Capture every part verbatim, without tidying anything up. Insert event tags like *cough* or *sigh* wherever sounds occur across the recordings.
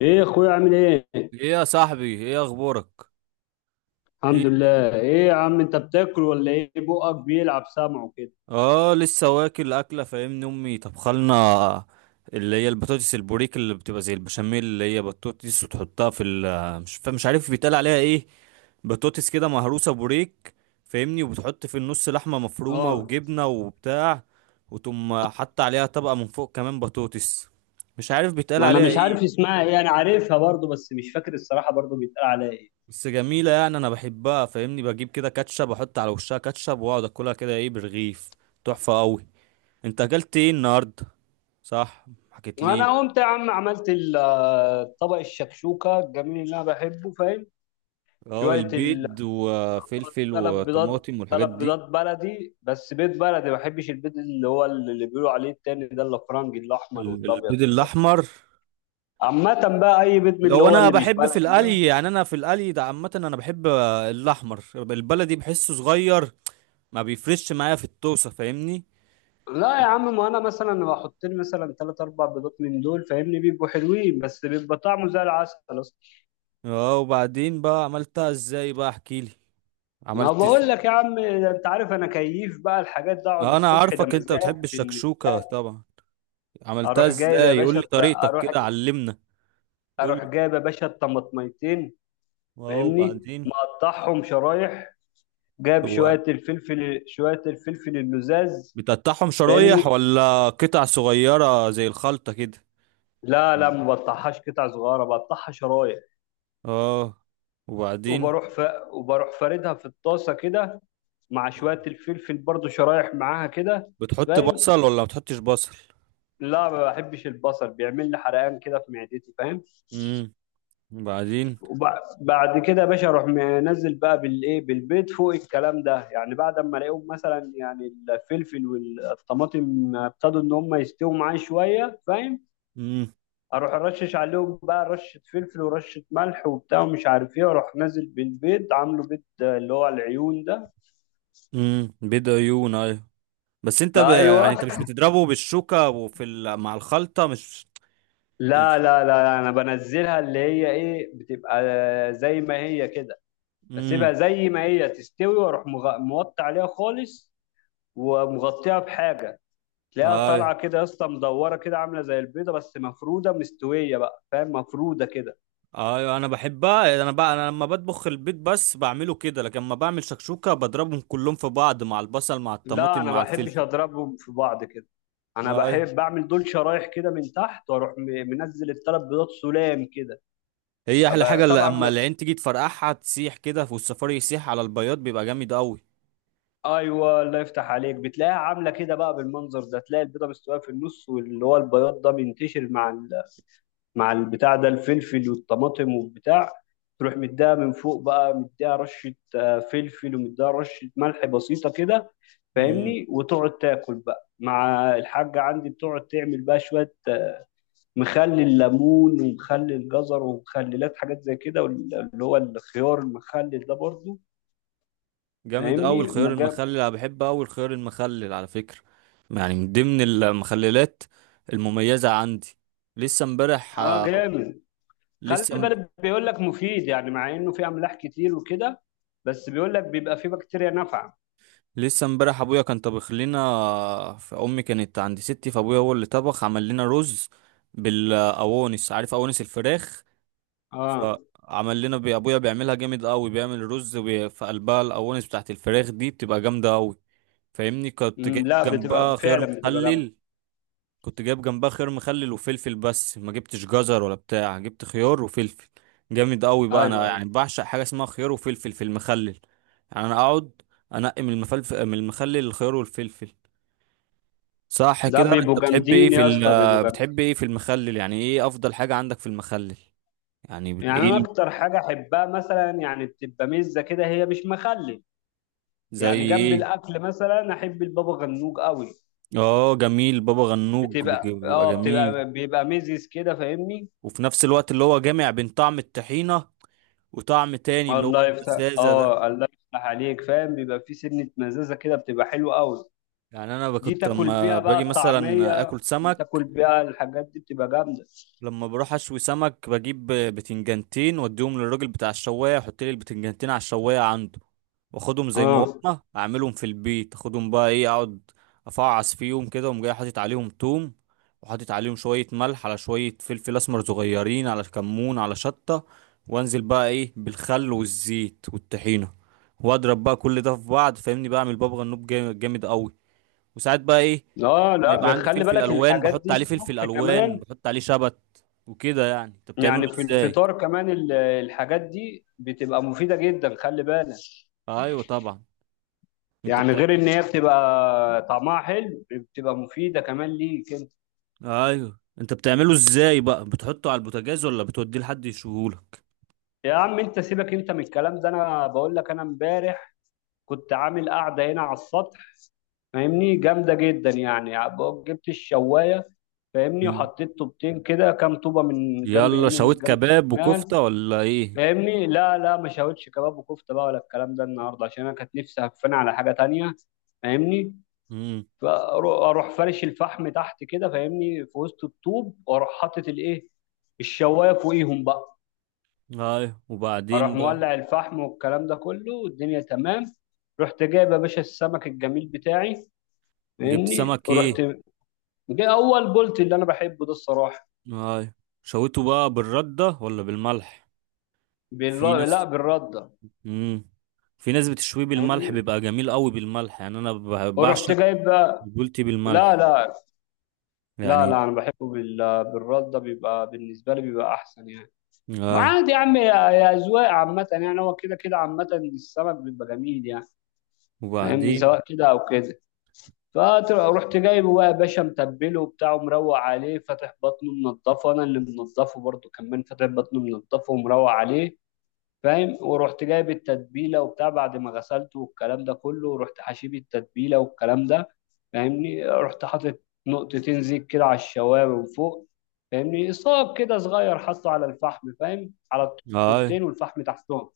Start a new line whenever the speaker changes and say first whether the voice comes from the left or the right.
left: ايه يا اخويا، عامل ايه؟
right: ايه يا صاحبي، ايه اخبارك؟ ايه
left: الحمد
right: الدنيا؟
left: لله. ايه يا عم، انت بتاكل ولا ايه؟ بقك بيلعب سمعه كده.
right: اه لسه واكل اكله، فاهمني؟ امي طبخلنا اللي هي البطاطس البوريك، اللي بتبقى زي البشاميل، اللي هي بطاطس وتحطها في ال مش فا- مش عارف بيتقال عليها ايه. بطاطس كده مهروسه، بوريك، فاهمني؟ وبتحط في النص لحمه مفرومه
left: اه،
right: وجبنه وبتاع، وتقوم حط عليها طبقه من فوق كمان بطاطس. مش عارف بيتقال
left: ما انا
right: عليها
left: مش
right: ايه،
left: عارف اسمها ايه. انا عارفها برضو بس مش فاكر الصراحه برضو بيتقال عليها ايه.
right: بس جميلة يعني. أنا بحبها، فاهمني؟ بجيب كده كاتشب، أحط على وشها كاتشب وأقعد أكلها كده، إيه، برغيف. تحفة أوي. أنت أكلت إيه النهاردة؟ صح، حكيت لي.
left: انا قمت يا عم، عملت ال- آه، طبق الشكشوكه الجميل اللي انا بحبه، فاهم؟
right: أه،
left: شويه ال
right: البيض وفلفل
left: ثلاث بيضات
right: وطماطم والحاجات
left: ثلاث
right: دي.
left: بيضات بلدي. بس بيض بلدي، ما بحبش البيض اللي هو اللي بيقولوا عليه التاني ده، الافرنجي الاحمر
right: ال-
left: والابيض
right: البيض
left: والكلام ده.
right: الأحمر؟
left: عامه بقى، اي بيض من اللي
right: لو
left: هو
right: أنا
left: اللي مش
right: بحب في
left: بلدي ده.
right: القلي، يعني أنا في القلي ده عامة أنا بحب الأحمر البلدي، بحسه صغير، ما بيفرش معايا في الطوسة، فاهمني؟
left: لا يا عم، ما انا مثلا بحط لي مثلا ثلاث اربع بيضات من دول، فاهمني؟ بيبقوا حلوين، بس بيبقى طعمه زي العسل اصلا.
right: أه، وبعدين بقى عملتها إزاي بقى؟ أحكيلي.
left: ما
right: عملت.
left: بقول لك يا عم، ده انت عارف انا كيف بقى الحاجات ده. اقعد
right: انا
left: الصبح ده
right: عارفك انت
left: مزاج
right: بتحب
left: بالنسبه
right: الشكشوكة
left: لي.
right: طبعا. عملتها
left: اروح جايب يا
right: ازاي؟ قول
left: باشا
right: لي
left: الت-
right: طريقتك
left: اروح
right: كده، علمنا. قول
left: اروح
right: لي.
left: جايب يا باشا الطماطميتين.
right: واو،
left: فاهمني،
right: وبعدين؟
left: مقطعهم شرايح. جايب
right: هو
left: شويه الفلفل شويه الفلفل اللزاز.
right: بتقطعهم شرايح
left: فاهمني،
right: ولا قطع صغيرة زي الخلطة كده؟
left: لا لا، ما بقطعهاش قطع صغيره، بقطعها شرايح.
right: اه. وبعدين؟
left: وبروح ف... وبروح فاردها في الطاسه كده، مع شوية الفلفل برضو شرايح معاها كده.
right: بتحط
left: فاهم؟
right: بصل ولا ما بتحطش بصل؟
left: لا، ما بحبش البصل، بيعمل لي حرقان كده في معدتي، فاهم؟
right: امم وبعدين؟
left: وبعد كده يا باشا، اروح منزل بقى بالايه، بالبيض فوق الكلام ده، يعني بعد ما الاقيهم مثلا يعني الفلفل والطماطم ابتدوا ان هم يستووا معايا شويه، فاهم؟
right: امم
left: اروح ارشش عليهم بقى، رشه فلفل ورشه ملح وبتاع ومش عارف ايه، واروح نازل بالبيض، عامله بيض اللي هو العيون ده.
right: امم، بيض عيون، ايوه. بس انت ب...
left: ايوه،
right: يعني انت مش بتضربه بالشوكة وفي ال... مع الخلطة مش ال...
left: لا لا لا لا، انا بنزلها اللي هي ايه، بتبقى زي ما هي كده. بسيبها
right: امم
left: زي ما هي تستوي، واروح مغ- موطي عليها خالص، ومغطيها بحاجه. تلاقيها طالعه
right: ايوه،
left: كده يا اسطى، مدوره كده، عامله زي البيضه بس مفروده مستويه بقى، فاهم؟ مفروده كده.
right: ايوه، انا بحبها. انا بقى، انا لما بطبخ البيت بس بعمله كده، لكن لما بعمل شكشوكه بضربهم كلهم في بعض مع البصل مع
left: لا،
right: الطماطم
left: انا
right: مع
left: ما بحبش
right: الفلفل.
left: اضربهم في بعض كده. انا
right: ايوه،
left: بحب بعمل دول شرايح كده من تحت، واروح م- منزل الثلاث بيضات، سلام كده.
right: هي احلى
left: أبقى-
right: حاجه، اللي
left: طبعا.
right: اما العين تيجي تفرقعها تسيح كده، والسفاري يسيح على البياض بيبقى جامد قوي.
left: ايوه، الله يفتح عليك، بتلاقيها عامله كده بقى بالمنظر ده، تلاقي البيضه مستويه في النص واللي هو البياض ده منتشر مع ال... مع البتاع ده، الفلفل والطماطم والبتاع. تروح مديها من فوق بقى، مديها رشه آه، فلفل، ومديها رشه ملح بسيطه كده.
right: امم
left: فاهمني، وتقعد تاكل بقى مع الحاجه عندي، بتقعد تعمل بقى شويه آه، مخلل ليمون ومخلل جزر ومخللات، حاجات زي كده، وال- اللي هو الخيار المخلل ده برضه.
right: جامد قوي
left: فاهمني،
right: الخيار
left: مجاب.
right: المخلل. انا بحب قوي الخيار المخلل على فكره، يعني من ضمن المخللات المميزه عندي. لسه امبارح.
left: اه، جامد. خلي
right: لسه
left: بالك بيقول لك مفيد يعني، مع انه في املاح كتير وكده. بس بيقول لك بيبقى في بكتيريا نافعه.
right: لسه امبارح ابويا كان طبخ لنا، فامي كانت عند ستي، فابويا هو اللي طبخ، عمل لنا رز بالاوانس، عارف اوانس الفراخ؟
left: اه،
right: فعمل لنا بي- ابويا بيعملها جامد قوي، بيعمل رز بي- في قلبها الاوانس بتاعت الفراخ دي، بتبقى جامده قوي. فاهمني؟ كنت جايب
left: أمم، لا، بتبقى
right: جنبها خيار
left: فعلا بتبقى جامده.
right: مخلل. كنت جايب جنبها خيار مخلل وفلفل، بس ما جبتش جزر ولا بتاع، جبت خيار وفلفل. جامد قوي بقى، انا
left: ايوه،
right: يعني
left: ايوه،
right: بعشق حاجه اسمها خيار وفلفل في المخلل. يعني انا اقعد انقي من المفلفل من المخلل الخيار والفلفل. صح
left: ده
right: كده، انت
left: بيبقوا
right: بتحب ايه
left: جامدين
right: في
left: يا اسطى، بيبقوا
right: ال، بتحب
left: جامدين.
right: ايه في المخلل؟ يعني ايه افضل حاجه عندك في المخلل؟ يعني بت-
left: يعني
right: ايه
left: انا
right: ال-
left: اكتر حاجه احبها مثلا يعني بتبقى مزه كده، هي مش مخلل.
right: زي
left: يعني جنب
right: ايه؟
left: الاكل مثلا احب البابا غنوج قوي.
right: اه جميل، بابا غنوج، بج-
left: بتبقى
right: بيبقى
left: اه
right: جميل.
left: بتبقى بيبقى ميزز كده، فاهمني.
right: وفي نفس الوقت اللي هو جامع بين طعم الطحينه وطعم تاني اللي هو
left: الله يفتح
right: الفزازه ده.
left: اه الله يفتح عليك، فاهم؟ بيبقى في سنه مزازه كده، بتبقى حلوه قوي.
right: يعني انا ب-
left: دي
right: كنت
left: تاكل
right: لما
left: بيها بقى
right: باجي مثلا
left: الطعمية،
right: اكل
left: بتاكل
right: سمك،
left: بيها الحاجات دي بتبقى جامدة.
right: لما بروح اشوي سمك بجيب بتنجانتين واديهم للراجل بتاع الشوايه، يحط لي البتنجانتين على الشوايه عنده، واخدهم زي ما
left: اه.
right: هما، اعملهم في البيت. اخدهم بقى، ايه، اقعد افعص فيهم كده، وأقوم جاي حاطط عليهم توم، وحاطط عليهم شويه ملح، على شويه فلفل اسمر صغيرين، على كمون، على شطه، وانزل بقى ايه بالخل والزيت والطحينه، واضرب بقى كل ده في بعض، فاهمني؟ بعمل بابا غنوج جامد، جامد قوي. وساعات بقى ايه،
left: اه،
right: ما يبقى
left: لا،
right: عندي
left: خلي
right: فلفل
left: بالك
right: الوان،
left: الحاجات
right: بحط
left: دي
right: عليه فلفل
left: الصبح
right: الوان،
left: كمان.
right: بحط عليه شبت وكده. يعني انت بتعمله
left: يعني في
right: ازاي؟
left: الفطار كمان، ال- الحاجات دي بتبقى مفيدة جدا، خلي بالك.
right: ايوه طبعا. انت
left: يعني
right: بتع...
left: غير ان هي بتبقى طعمها حلو، بتبقى مفيدة كمان ليك انت.
right: ايوه، انت بتعمله ازاي بقى؟ بتحطه على البوتاجاز ولا بتوديه لحد يشوهولك؟
left: يا عم انت سيبك انت من الكلام ده، انا بقول لك، انا امبارح كنت عامل قاعدة هنا على السطح. فاهمني، جامدة جدا يعني. جبت الشواية. فاهمني،
right: مم.
left: وحطيت طوبتين كده، كام طوبة، من جنب
right: يلا،
left: اليمين ومن
right: شويت
left: جنب
right: كباب
left: الشمال.
right: وكفتة ولا ايه؟
left: فاهمني، لا لا، ما شاوتش كباب وكفتة بقى ولا الكلام ده النهاردة، عشان أنا كانت نفسي هفاني على حاجة تانية. فاهمني.
right: امم
left: فأروح فرش الفحم تحت كده، فاهمني، في وسط الطوب، وأروح حاطط الإيه، الشواية فوقيهم بقى.
right: ايوه،
left: اروح
right: وبعدين بقى؟
left: مولع الفحم والكلام ده كله، والدنيا تمام. رحت جايب يا باشا السمك الجميل بتاعي.
right: جبت
left: فاهمني،
right: سمك
left: رحت
right: ايه؟
left: جاي اول بولت اللي انا بحبه ده الصراحه.
right: ايوه، شويته بقى بالردة ولا بالملح؟ في
left: بال... لا،
right: ناس.
left: بالرده.
right: امم في ناس بتشويه بالملح
left: فاهمني،
right: بيبقى جميل قوي بالملح. يعني انا ب-
left: ورحت
right: بعشق
left: جايب بقى.
right: بولتي
left: لا
right: بالملح
left: لا لا لا،
right: يعني.
left: انا بحبه بال... بالرده. بيبقى بالنسبه لي بيبقى احسن يعني. ما
right: اي،
left: عادي يا عم، يا يا اذواق عامه يعني، هو كده كده عامه. السمك بيبقى جميل يعني. فاهمني،
right: وبعدين؟
left: سواء كده او كده. فرحت جايبه بقى يا باشا، متبله وبتاع ومروق عليه، فاتح بطنه منضفه، انا اللي منضفه برضه كمان، فاتح بطنه منضفه ومروق عليه. فاهم؟ ورحت جايب التتبيله وبتاع بعد ما غسلته والكلام ده كله، ورحت حشيب التتبيله والكلام ده. فاهمني، رحت حاطط نقطتين زيت كده على الشوارب من فوق. فاهمني، صاب كده صغير، حطه على الفحم، فاهم؟ على
right: اي،
left: الطوبتين والفحم تحتهم،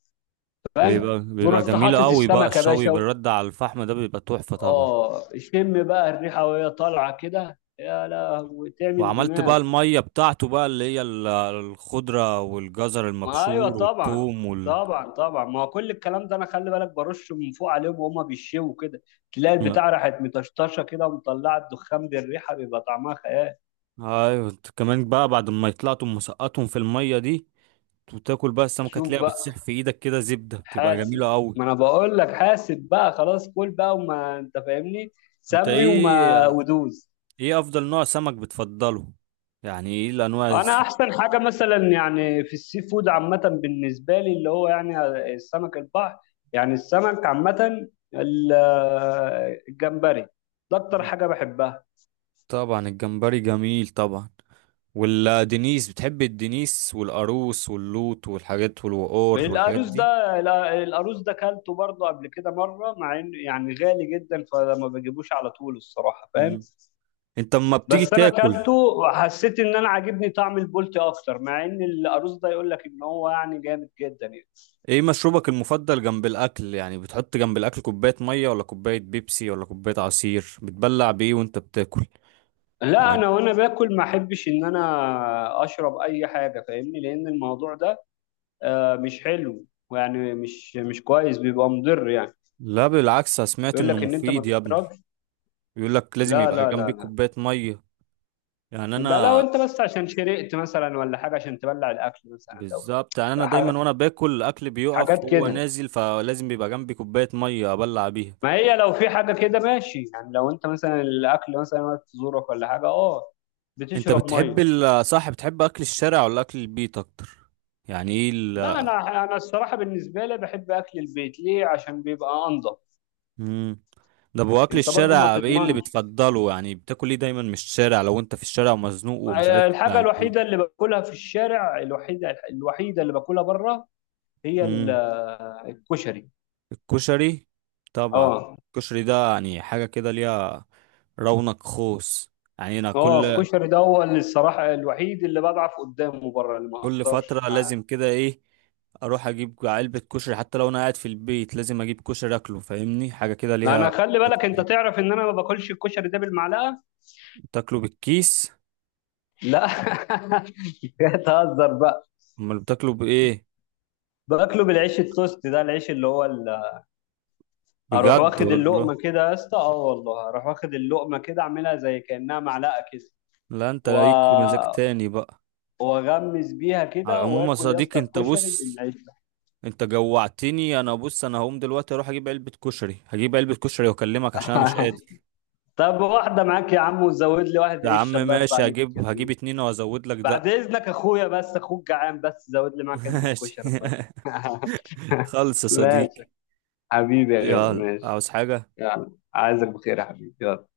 left: فاهم؟
right: بيبقى بيبقى
left: ورحت
right: جميل
left: حاطط
right: قوي بقى
left: السمكه يا
right: الشوي
left: باشا.
right: بالرد على الفحم ده، بيبقى تحفة طبعا.
left: اه، شم بقى الريحه وهي طالعه كده، يا لهوي تعمل
right: وعملت
left: دماغ.
right: بقى المية بتاعته بقى، اللي هي ال- الخضرة والجزر
left: ما ايوه
right: المبشور
left: طبعا.
right: والثوم وال،
left: طبعا طبعا، ما هو كل الكلام ده، انا خلي بالك برش من فوق عليهم وهما بيشوا كده. تلاقي البتاع راحت مطشطشه كده، ومطلعه الدخان بالريحه، بيبقى طعمها خيال.
right: ايوه. انت كمان بقى، بعد ما يطلعتم مسقطهم في المية دي، وتاكل بقى السمكة
left: شوف
right: تلاقيها بتسيح
left: بقى،
right: في ايدك كده زبدة، بتبقى
left: حاسب.
right: جميلة قوي.
left: ما انا بقول لك حاسب بقى، خلاص كل بقى وما انت فاهمني.
right: انت
left: سمي وما
right: ايه؟
left: ودوز.
right: ايه افضل نوع سمك بتفضله؟ يعني ايه الانواع
left: انا
right: الس-؟
left: احسن حاجه مثلا يعني في السي فود عامه بالنسبه لي اللي هو يعني السمك البحر، يعني السمك عامه. ال- الجمبري ده اكتر حاجه بحبها.
right: طبعا الجمبري جميل طبعا. ولا دينيس؟ بتحب الدينيس والقاروص واللوت والحاجات
left: من
right: والوقور والحاجات
left: الأرز
right: دي؟
left: ده، لا، الأرز ده كلته برضه قبل كده مرة، مع إنه يعني غالي جدا فما بجيبوش على طول الصراحة، فاهم؟
right: مم. انت اما بتيجي
left: بس أنا
right: تاكل،
left: كلته وحسيت إن أنا عاجبني طعم البولتي أكتر، مع إن الأرز ده يقول لك إن هو يعني جامد جدا يعني.
right: ايه مشروبك المفضل جنب الاكل؟ يعني بتحط جنب الاكل كوباية مية ولا كوباية بيبسي ولا كوباية عصير؟ بتبلع بايه وانت بتاكل؟
left: لا،
right: يعني
left: أنا وأنا باكل ما أحبش إن أنا أشرب أي حاجة، فاهمني، لأن الموضوع ده آه، مش حلو، ويعني مش مش كويس، بيبقى مضر يعني.
right: لا بالعكس، انا سمعت
left: يقول
right: انه
left: لك إن أنت ما
right: مفيد يا ابني.
left: تشربش.
right: بيقول لك لازم
left: لا
right: يبقى
left: لا
right: جنبيك
left: لا،
right: كوباية مية. يعني
left: ده لو
right: انا،
left: انت بس عشان شرقت مثلا ولا حاجه، عشان تبلع الاكل مثلا، لو
right: بالظبط يعني، انا
left: ح-
right: دايما وانا باكل الاكل بيقف
left: حاجات
right: وهو
left: كده.
right: نازل، فلازم بيبقى جنبي كوباية مية ابلع بيها.
left: ما هي لو في حاجه كده ماشي، يعني لو انت مثلا الاكل مثلا وقت زورك ولا حاجه، اه،
right: انت
left: بتشرب
right: بتحب
left: ميه.
right: ال- صح، بتحب اكل الشارع ولا اكل البيت اكتر؟ يعني ايه ال.
left: لا، انا انا الصراحه بالنسبه لي بحب اكل البيت، ليه؟ عشان بيبقى انضف.
right: مم. ده ابو اكل
left: انت برضو ما
right: الشارع، ايه اللي
left: تضمنش.
right: بتفضله؟ يعني بتاكل ايه دايما من الشارع لو انت في الشارع ومزنوق ومش عارف تطلع
left: الحاجه
right: البيت؟
left: الوحيده اللي باكلها في الشارع، الوحيده الوحيده اللي باكلها بره، هي ال-
right: امم
left: الكشري.
right: الكشري. طبعا
left: اه.
right: الكشري، ده يعني حاجة كده ليها رونق خوص. يعني انا
left: هو
right: كل،
left: الكشري ده هو اللي الصراحة الوحيد اللي بضعف قدامه بره، اللي ما
right: كل
left: اقدرش.
right: فترة لازم كده ايه، اروح اجيب علبة كشري. حتى لو انا قاعد في البيت لازم اجيب كشري اكله، فاهمني؟ حاجة كده
left: لا، انا
right: ليها.
left: خلي بالك، انت تعرف ان انا ما باكلش الكشري ده بالمعلقة.
right: بتاكله بالكيس؟
left: لا *laughs* كده تهزر بقى.
right: امال بتاكله بايه؟
left: باكله بالعيش، التوست ده، العيش اللي هو ال... اروح
right: بجد
left: واخد
right: والله؟
left: اللقمة كده يا اسطى، اه والله اروح واخد اللقمة كده، اعملها زي كأنها معلقة كده.
right: لا انت
left: و...
right: ليك مزاج تاني بقى.
left: واغمس بيها
right: على
left: كده
right: العموم يا
left: واكل يا
right: صديقي،
left: اسطى
right: انت
left: الكشري
right: بص،
left: بالعيش ده.
right: انت جوعتني. انا بص، انا هقوم دلوقتي اروح اجيب علبة كشري، هجيب علبة كشري واكلمك، عشان انا مش قادر.
left: *laughs* طب واحدة معاك يا عم، وزود لي واحد
right: يا عم
left: عيش، الله يرضى
right: ماشي،
left: عليك
right: هجيب
left: يا
right: هجيب
left: اخوي.
right: اتنين وازود لك ده.
left: بعد اذنك اخويا، بس اخوك جعان، بس زود لي
right: *laughs*
left: معاك علبه
right: ماشي.
left: كشري طيب.
right: *laughs*
left: *laughs*
right: خلص يا
left: ماشي.
right: صديقي.
left: حبيبي يا غالي،
right: يلا،
left: ماشي.
right: عاوز حاجة؟
left: يلا، عايزك بخير يا حبيبي، يلا.